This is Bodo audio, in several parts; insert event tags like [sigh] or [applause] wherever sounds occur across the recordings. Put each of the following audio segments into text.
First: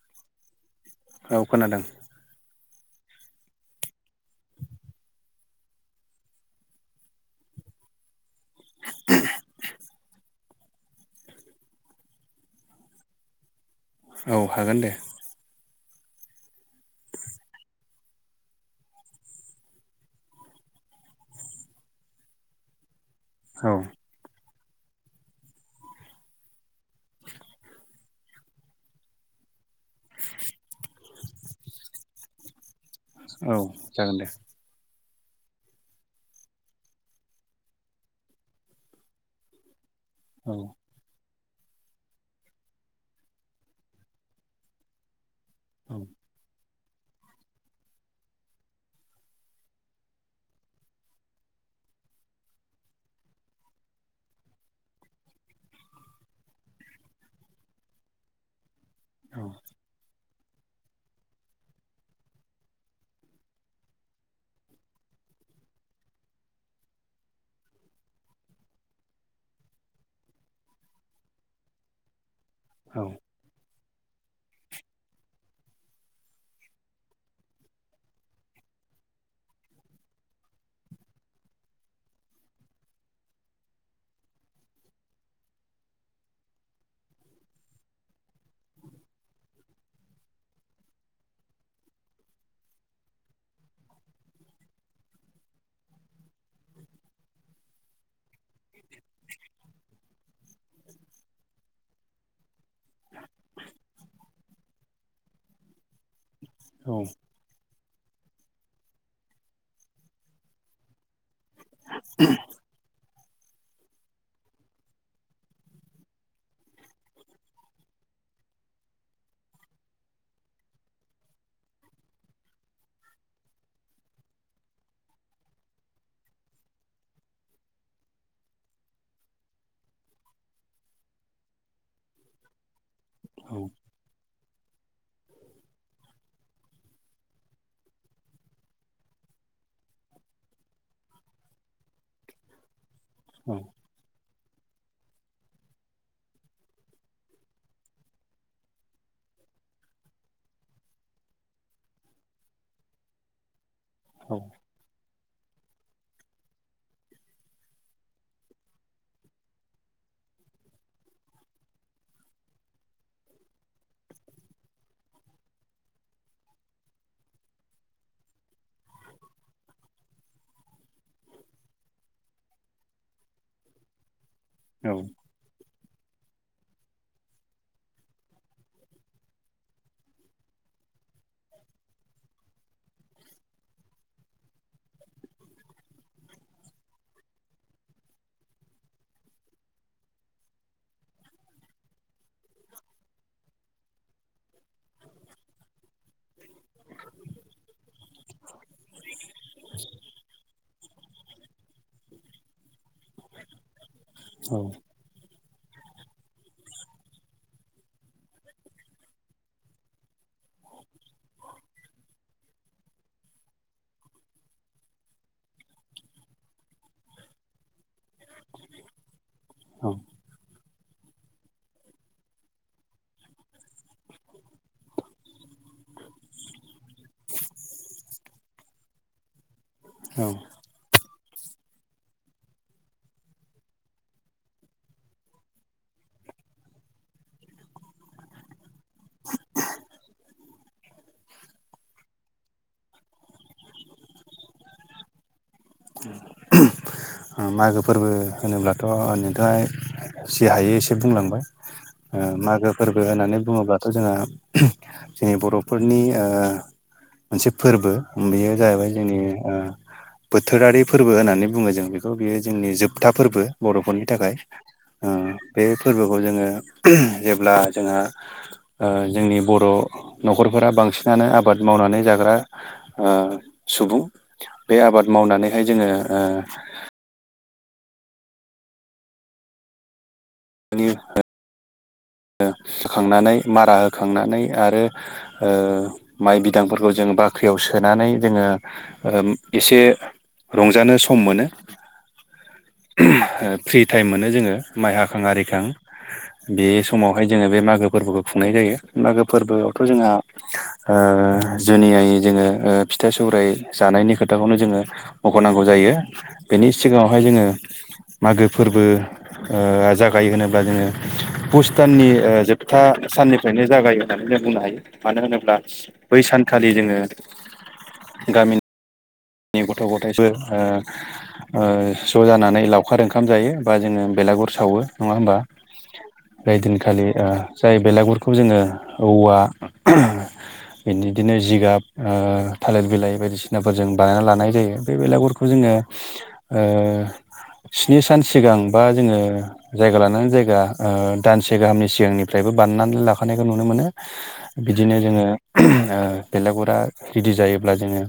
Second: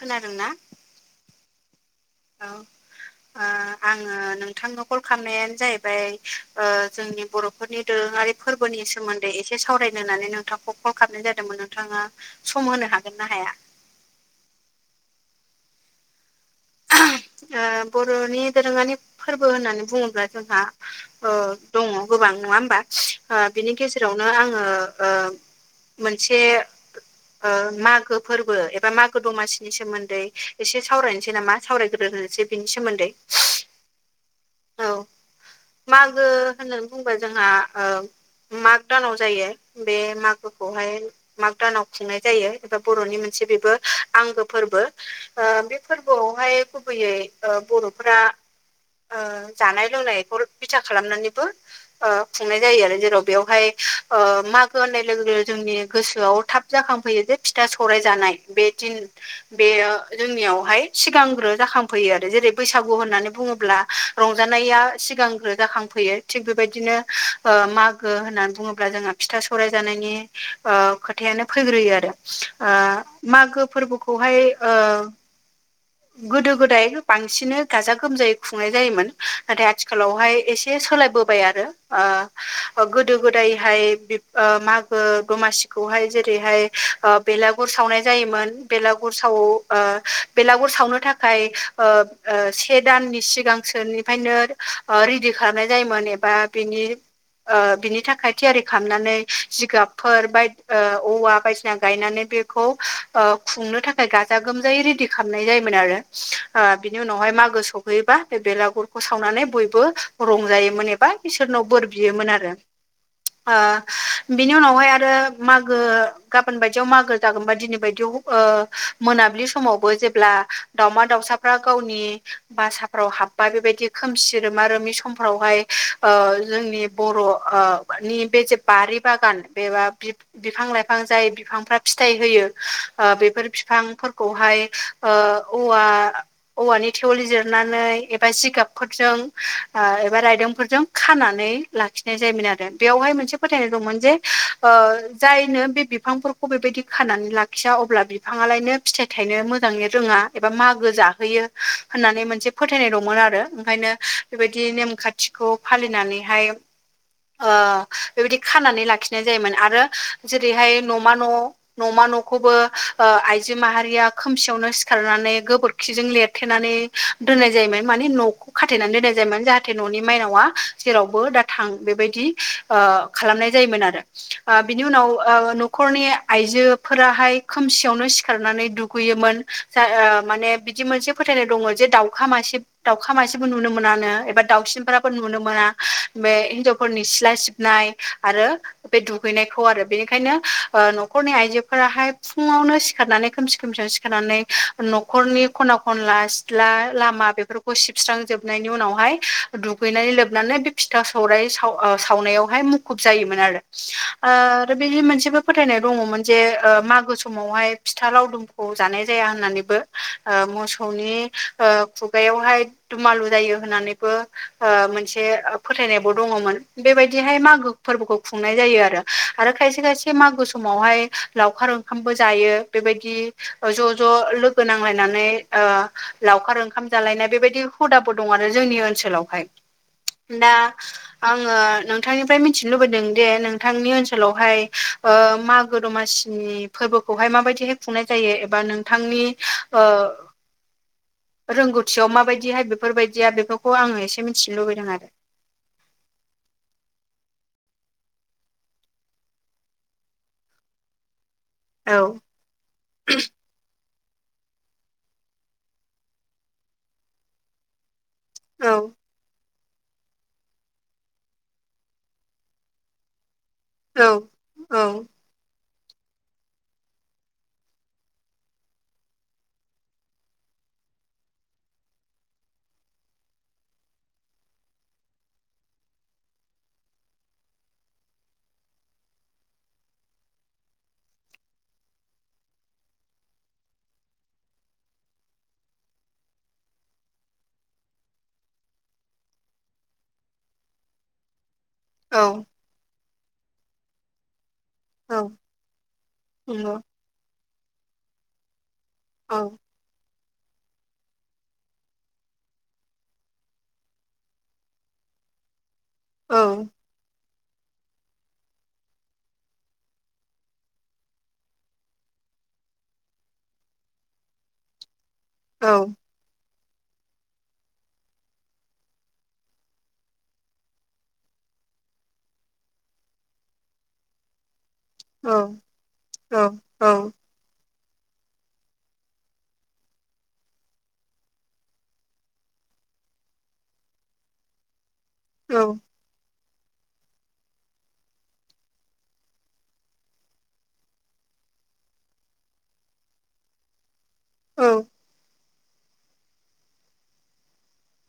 खोनादोंना औ खोनादों औ आ आङो नोंथांनो कल खालामनायानो जाहैबाय जोंनि बर'फोरनि दोरोङारि फोरबोनि सोमोन्दै एसे सावरायनो होननानै नोंथांखौ कल खालामनाय जादोंमोन नोंथाङा सम होनो हागोन ना हाया औ हागोन दे बर'नि दोरोङारि फोरबो होननानै बुङोब्ला जोंहा दङ गोबां नङा होमबा औ बिनि गेजेराव नो आङो मोनसे मागो फोरबो एबा मागो दमासिनि सोमोन्दै एसे सावरायनोसै नामा सावरायग्रोनोसै बिनि सोमोन्दै औ जागोन दे औ [inaudible] मागो होननानै बुंबा जोंहा माग दानाव जायो बे औ मागोखौहाय माग दानाव खुंनाय जायो एबा बर'नि मोनसे बेबो आंगो फोरबो बे औ फोरबोआवहाय गुबैयै बर'फोरा जानाय लोंनायखौ बिथा खालामनानैबो खुंनाय जायो आरो जेराव बेवहाय मागो होननाय लोगो लोगो जोंनि गोसोआव थाब जाखांफैयो जे फिथा सौराय जानाय बे दिन औ बेयो जोंनियावहाय सिगांग्रो जाखांफैयो आरो जेरै बैसागु होननानै बुङोब्ला रंजानाया सिगांग्रो जाखांफैयो थिग बेबायदिनो मागो होननानै बुङोब्ला जोङो फिथा सौराय जानायनि खोथायानो फैग्रोयो आरो औ मागो फोरबोखौहाय गोदो गोदाय बांसिन गाजा गोमजायै खुंनाय जायोमोन नाथाय आथिखालावहाय एसे सोलायबो बोबाय आरो गोदो गोदायहाय मागो दमासिखौहाय जेरैहाय ओ बेलागुर सावनाय जायोमोन बेलागुर सावो बेलागु गुरै आ सावनो थाखाय से दाननि सिगांसोनिफ्रायनो रेडि खालामनाय जायोमोन एबा बिनि बिनि थाखाय थियारि खालामनानै जिगाबफोर बाय औवा बायदिसिना गायनानै बे खौ खुंनो थाखाय गाजा गोमजायै रेडि खालामनाय जायोमोन आरो औ बिनि उनावहाय मागो स फैयोबा बे बेलागुरखौ सावनानै बयबो रंजायोमोन एबा इसोरनाव बोर बियोमोन आरो बिनि उनावहाय आरो मागो गाबोन बायदियाव मागो जागोनबा दिनै बायदियाव मोनाबिलि समावबो जेब्ला दावमा दाउसाफ्रा गावनि बासाफ्राव हाब्बा बेबायदि खोमसि रोमा रोमि समफ्रावहाय जोंनि बर' नि बे जे बारि बागान बेबा बिफां लाइफां जाय बिफांफ्रा फिथाइ होयो बेफोर बिफांफोरखौहाय औवा औवानि थेवोल जिरनानै एबा जिगाबफोरजों एबा रायदोंफोरजों खानानै लाखिनाय जायोमोन आरो बेयावहाय मोनसे फोथायनाय दंमोन जे जायनो बे बिफांफोरखौ बेबायदि खानानै लाखिया अब्ला बिफाङालायनो फिथाइ थायनो मोजाङै रोङा एबा मागो जाहोयो होननानै मोनसे फोथायनाय दंमोन आरो ओंखायनो औ बेबायदि नेमखान्थिखौ फालिनानैहाय बेबायदि खानानै लाखिनाय जायोमोन आरो जेरैहाय न'मा न' न'मा न'खौबो आइजो माहारिया खोमसियावनो सिखारनानै गोबोरखिजों लिरथेनानै दोननाय जायोमोन माने न'खौ खाथेनानै दोननाय जायोमोन जाहाथे न'नि माइनावा जेरावबो दा थां बेबायदि ओ खालामनाय जायोमोन आरो बिनि उनाव न'खरनि आइजोफोराहाय खोमसियावनो सिखारनानै दु दुगैयोमोन माने बिदि मोनसे फोथायनाय दङ जे दाउखा मासे दाउखा मासेबो नुनो मोनानो एबा दाउसिनफोराबो नुनो मोना बे हिनजावफोरनि सिला सिबनाय आरो बे दुगैनायखौ आरो बेनिखायनो न'खरनि आइजोफोराहाय फुङावनो सिखारनानै खोमसि खोमसियावनो सिखारनानै न'खरनि खना खनला सिथला लामा बेफोरखौ फिस्रांजोबनायनि उनावहाय दुगैनानै लोबनानै बे फिथा सौराय साव सावनायावहाय मु मुखुब जायो मोन आरो आरो बेदि मोनसेबो फोथायनाय दङमोन जे मागो समावहाय फिथा लावदुम खौ जानाय जाया होननानैबो मोसौनि खुगायावहाय दुमालु जायो होननानैबो मोनसे फोथायनायबो दङमोन बेबायदिहाय मागो फोरबोखौ खुंनाय जायो आरो खायसे खायसे मागो सम समावहाय लावखार ओंखामबो जायो बेबायदि ज' ज' लोगो नांलायनानै लावखार ओंखाम जालायनाय बेबायदि हुदाबो दं आरो जोंनि ओनसोलावहाय औ दा आङो नोंथांनिफ्राय मिथिनो लुबैदों दि नोंथांनि ओनसोलावहाय मागो दमासि नि फोरबोखौहाय माबायदिहाय खुंनाय जायो एबा नोंथांनि ओ रोंगौथियाव माबायदिहाय बेफोरबायायदिया बेफोरखौ आङो एसे मिथिनो लुबैदों आरो [inaudible] मागो फोरबो होनोब्लाथ' नोंथाङा जि हायो एसे बुंलांबाय औ मागो फोरबो होननानै बुङोबाथ' जोंहा जोंनि बर'फोरनि मोनसे फोरबो बेयो औ जाहैबाय जोंनि बोथोरारि फोरबो होननानै बुङो जों बेखौ बेयो जोंनि जोबथा फोरबो बर'फोरनि थाखाय औ बे फोरबोखौ जोङो जेब्ला जोंहा ओ जोंनि बर' न'खरफोरा बांसिनानो आबाद मावनानै जाग्रा। ओ सुबुं बे आबाद मावनानैहाय जोङो ओ नि ओ [unintelligible] होखांनानै मारा होखांनानै आरो ओ माइ बिदांफोरखौ जों बाख्रियाव सोनानै जोङो ओ एसे रंजानो सम मोनो औ ओ फ्रि टाइम मोनो जोङो माइ औ हाखां आरिखां बे नंगौ समावहाय जोङो बे मागो फोरबोखौ खुंनाय जायो मागो औ फोरबोआवथ' जोंहा ओ जुनियायै जोङो फिथाइ सौराइ जानायनि खोथाखौनो जोङो मख'नांगौ जायो औ बेनि सिगाङावहाय जोङो मागो फोरबो ओ जागायो होनोब्ला जोङो पुसदाननि ओ जोबथा साननिफ्रायनो जागायो होननानै जों बुंनो हायो मानो होनोब्ला औ बै सानखालि जोङो गामि नि गथ' गथायफोर ओ ओ ज' जानानै लावखार ओंखाम जायो बा जोङो बेलागुर सावो। नङा औ होमबा औ दिनखालि ओ जाय बेलागुरखौ जोङो औवा बिदिनो जिगाब थालिर ओ बिलाइ बायदिसिनाफोरजों बानायना लानाय जायो बे बेलागुरखौ जोङो ओ स्नि सान सिगां बा जोङो जायगा लानानै जायगा ओ दानसे गाहामनि सिगांनिफ्रायबो बानायनानै लाखानायखौ नुनो मोनो। औ बिदिनो जोङो बेलागुरा रेडि जायोब्ला जोङो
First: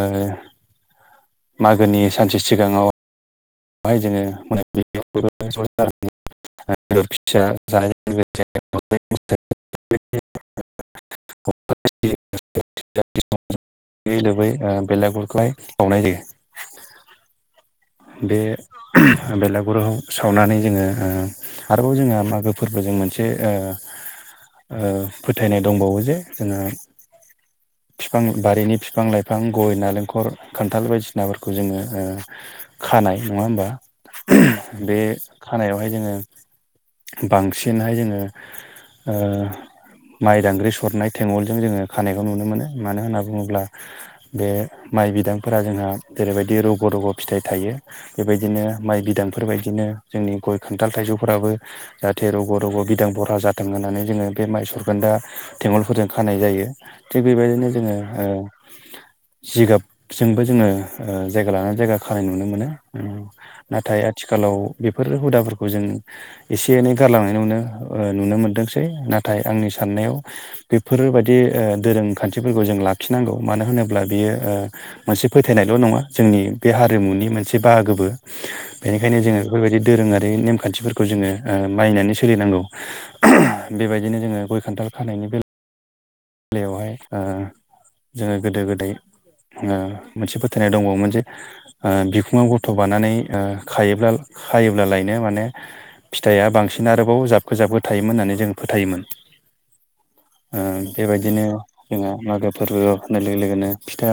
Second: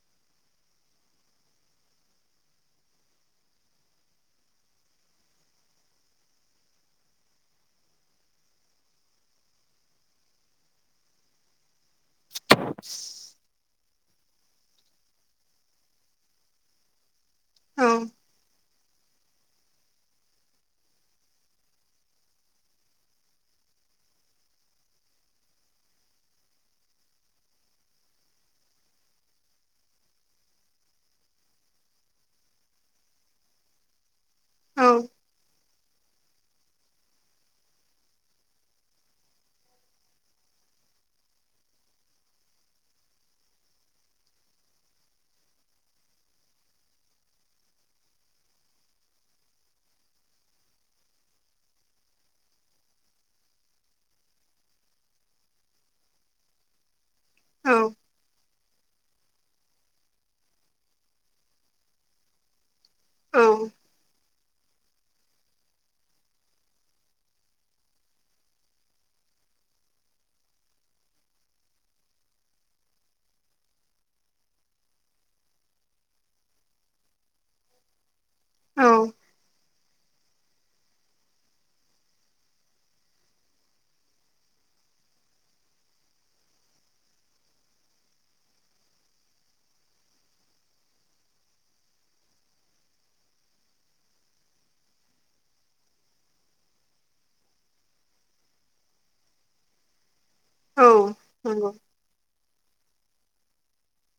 ओ मागोनि सानसे सिगाङाव बेहाय जोङो [unintelligible] [unintelligible] [unintelligible] दुगैयै लोबै ओ बेलागुरखौहाय बावनाय जायो औ बे बेलागुरुआव सावनानै जोङो ओ आरोबाव जोङो मागो फोरबोजों मोनसे ओ ओ फोथायनाय दंबावो जे जोङो फिफां बारिनि फिफां लाइफां गय नालेंखर खान्थाल बायदिसिनाफोरखौ जोङो ओ खानाय नङा होमबा बे खानायावहाय जोङो बांसिनहाय जोङो ओ माइ दांग्रि सरनाय थेंगलजों जोङो खानायखौ नुनो मोनो मानो होनना बुङोब्ला बे माइ बिदांफोरा जोंहा जेरैबायदि रग' रग' फिथाइ थायो बेबायदिनो माइ बिदांफोरबायदिनो जोंनि गय खान्थाल थाइजौफोराबो जाहाथे रग' रग' बिदां बह्रा जाथों होननानै जोङो बे माइ सरखोनदा थेगलफोरजों खानाय जायो थिग बेबायदिनो जोङो जिगाबजोंबो जोङो जायगा लानानै जायगा खानाय नुनो मोनो नाथाय आथिखालाव बेफोर हुदाफोरखौ जों एसे एनै गारलांनाय नुनो नुनो मोनदोंसै नाथाय आंनि साननायाव बेफोरबायदि ओ दोरोंखान्थिफोरखौ जों लाखिनांगौ मानो होनोब्ला बियो ओ मोनसे फोथायनायल' नङा जोंनि बे हारिमुनि मोनसे बाहागोबो औ बेनिखायनो जोङो बेफोरबायदि दोरोङारि नेमखान्थिफोर खौ जोङो ओ मानिनानै सोलिनांगौ बेबायदिनो जोङो गय खान्थाल खानायनि बेला यावहाय ओ जोङो गोदो गोदाय ओ मोनसे फोथायनायाव दंबावोमोन जे ओ बिखुङाव गथ' बानानै ओ खायोब्ला खायोब्लालायनो माने फिथाइआ बांसिन आरोबाव जाबखो जाबखो थायोमोन होननानै जों फोथायोमोन। औ बेबायदिनो नंगौ जोंहा मागो फोरबोआव होननाय लोगो लोगोनो फिथा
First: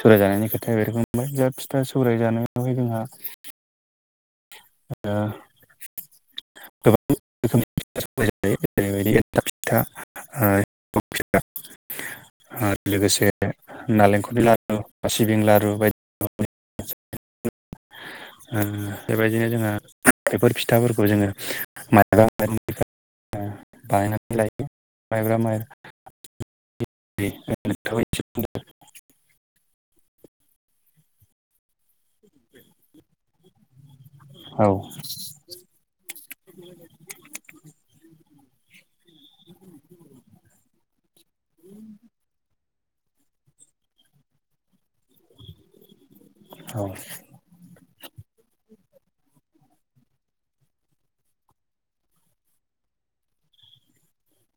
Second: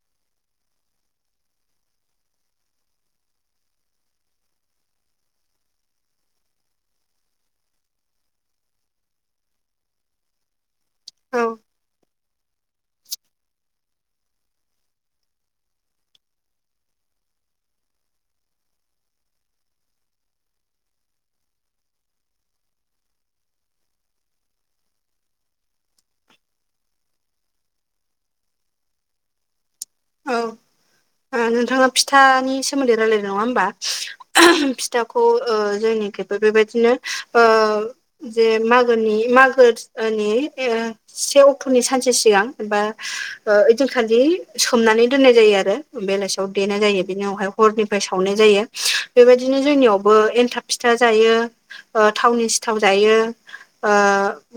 सौराय जानायनि खोथाया बेरखांबाय दा फिथा सौराय जानायावहाय जोंहा ओ गोबां रोखोमनिायो फिथा सावनाय जायो जेरै एन्थाब औ फिथा [unintelligible] आरो लोगोसे नालेंखलनि लारु सिबिं लारु बायदि [unintelligible] [unintelligible] ओ बेबायदिनो जोंहा बेफोर फिथाफोरखौ जोङो माइब्रा माइरंनिफ्राय [unintelligible] बायनानै लायो माइब्रा माइरं दे नोंथाङाबो एसे बुंदो [unintelligible] औ नोंथाङा फिथानि सोमोन्दै रायलायदों नङा होमबा फिथाखौ जोंनिखिबो बेबायदिनो जे मागोनि मागोनि ओ से अक्ट'नि सानसे सिगां एबा ओइदिनखालि सोमनानै दोननाय जायो आरो बेलासियाव देनाय जायो बेनि उनावहाय हरनिफ्राय सावनाय जायो बेबायदिनो जोंनियावबो एनथाब फिथा जायो थावनि सिथाव जायो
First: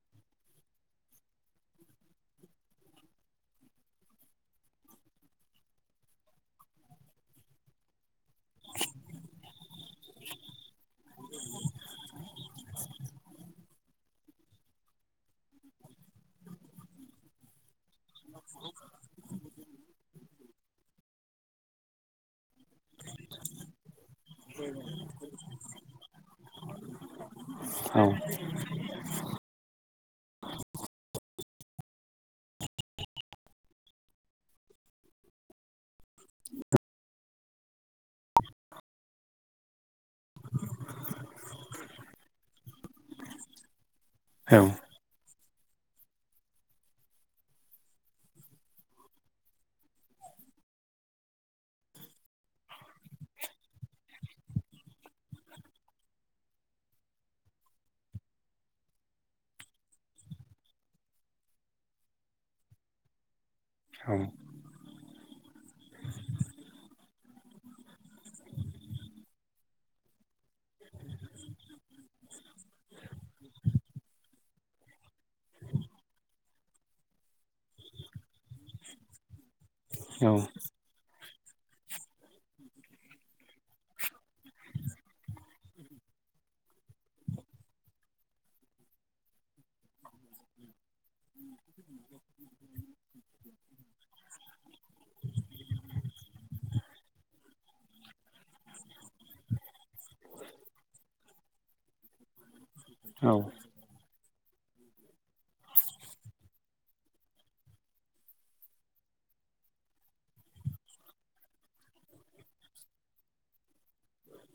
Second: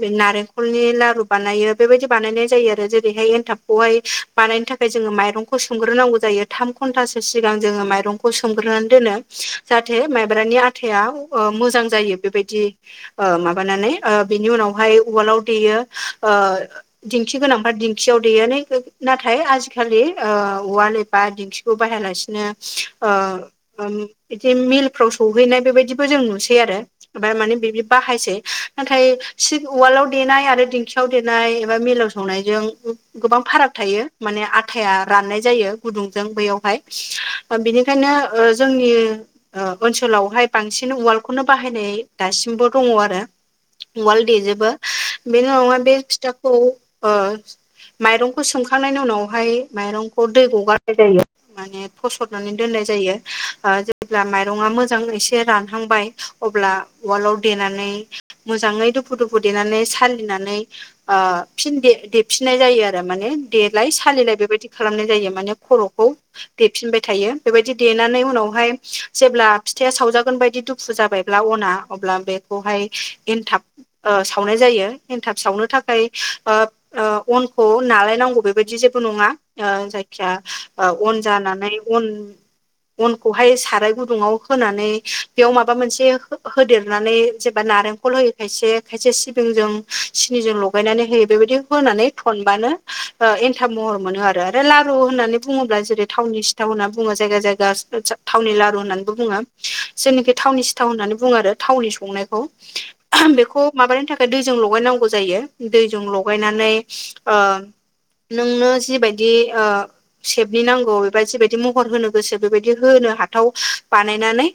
बे नारेंखलनि लारु बानायो बेबायदि बानायनाय जायो आरो जेरैहाय एनथाबखौहाय बानायनो थाखाय जोङो माइरंखौ सोमग्रोनांगौ जायो थाम घन्टासो सिगां जोङो माइरंखौ सोमग्रोनानै दोनो जाहाथे माइब्रानि आथाया मोजां जायो बेबायदि माबानानै बिनि उनावहाय उवालाव देयो दिंखि गोनांफ्रा दिंखियाव देयो नाथाय आजि खालि उवाल एबा दिंखिखौ बाहाया लासिनो बिदि मिलफ्राव सौहैनाय बेबायदिबो जों नुसै आरो ओमफ्राय माने बिदि बाहायसै नाथाय सिब उवालाव देनाय आरो दिंखियाव देनाय एबा मिलाव सौनायजों गोबां फाराग थायो माने आथाया राननाय जायो गुदुंजों बैयावहाय बिनिखायनो जोंनि ओनसोलावहाय बांसिन उवालखौनो बाहायनाय दासिमबो दङ आरो उवाल देजोबो बेनिल' नङा बे फिथाखौ माइरंखौ सोमखांनायनि उनावहाय माइरंखौ दैखौ गारनाय जायो माने फसरनानै दोननाय जायो जेब्ला माइरङा मोजां एसे रानहांबाय अब्ला उवालाव देनानै मोजाङै दुफु दुफु देनानै सालिनानै फिन दे देफिननाय जायो आरो माने देलाय सालिलाय बेबायदि बिदि खालामनाय जायो माने खर'खौ देफिनबाय थायो बेबायदि देनानै उनावहाय जेब्ला फिथाया सावजागोन बाय दि दुफु जाबायब्ला अना अब्ला बेखौहाय एनथाब साव नाय जायो एन्थाब सावनो थाखाय अनखौ नालायनांगौ बेबायदि जेबो नङा जायखिया अन जानानै अन अनखौहाय साराय गुदुङाव होनानै बेयाव माबा मोनसे होदेरनानै जेनबा नारें खल होयो खायसे खायसे सिबिं जों सिनिजों लगायनानै होयो बेबायदि होनानै थनबानो एन्थाब महर मोनो आरो आरो लारु होननानै बुङोब्ला जेरै थावनि सिथाव होनना बुङो जायगा जायगा थावनि लारु होननानैबो बुङो जोंनिखै थावनि सिथाव होननानै बुङो आरो थावनि संनायखौ औ बेखौ माबानो थाखाय दैजों लगायनांगौ जायो दैजों लगायनानै नोंनो जिबाय दि सेबनि नांगौ बेबादि जिबायदि महर होनो गोसो बेबायदि होनो हाथाव बानायनानै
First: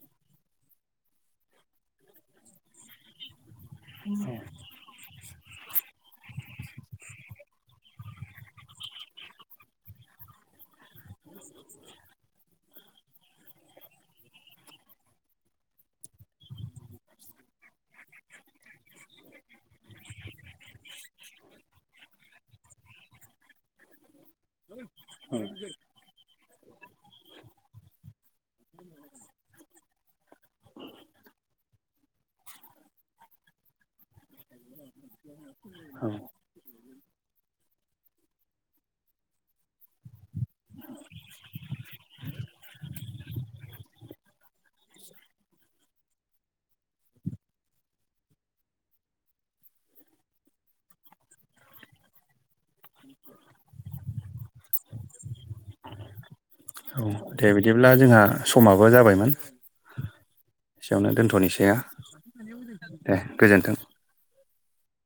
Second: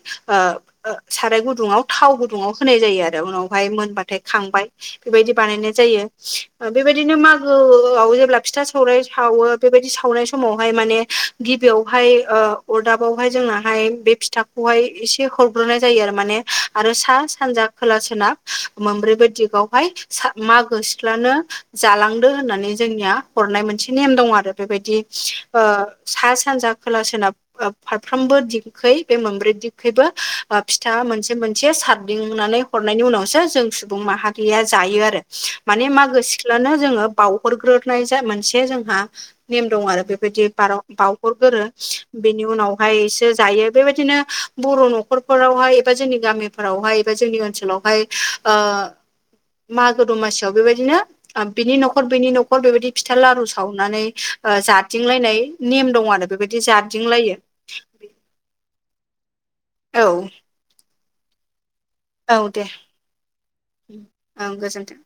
साराय गुदुङाव थाव गुदुङाव होनाय जायो आरो उनावहाय मोनबाथाय खांबाय बेबायदि बानायनाय जायो बेबायदिनो मागोआव जेब्ला फिथा सौराइ सावो बेबायदि सावनाय समावहाय माने गिबियावहाय ओ अरदाबावहाय जोंनाहाय बे फिथा खौहाय एसे हरग्रोनाय जायो आरो माने आरो सा सानजा खोला सोनाब मोनब्रैबो दिगावहाय मागो सिख्लानो जालांदो होननानै जोंनिया हरनाय मोनसे नेम दं आरो बेबायदि ओ सा सानजा खोला सोनाब फारफ्रोमबो दिगखै बे मोनब्रै दिगखैबो फिथा मोनसे मोनसे सारदिंनानै हरनायनि उनावसो जों सुबुं माहारिया जायो आरो माने मागो सिख्लानो जोङो बावउहरग्रोनाय जा मोनसे जोंहा नेम दं आरो बेबायदि बावहरगोरो बेनि उनावहायसो जायो बेबायदिनो बर' न'खरफोरावहाय एबा जोंनि गामिफोरावहाय एबा जोंनि ओनसोलावहाय ओ मागो दमासियाव बेबायदिनो बिनि न'खर बिनि न'खर बेबायदि फिथा लारु सावनानै जादिंलायनाय नेम दं आरो बेबायदि जादिंलायो दे बिदिब्ला जोंहा समाबो जाबायमोन औ एसेयावनो दोनथ'नैसैया औ दे ओं गोजोन्थों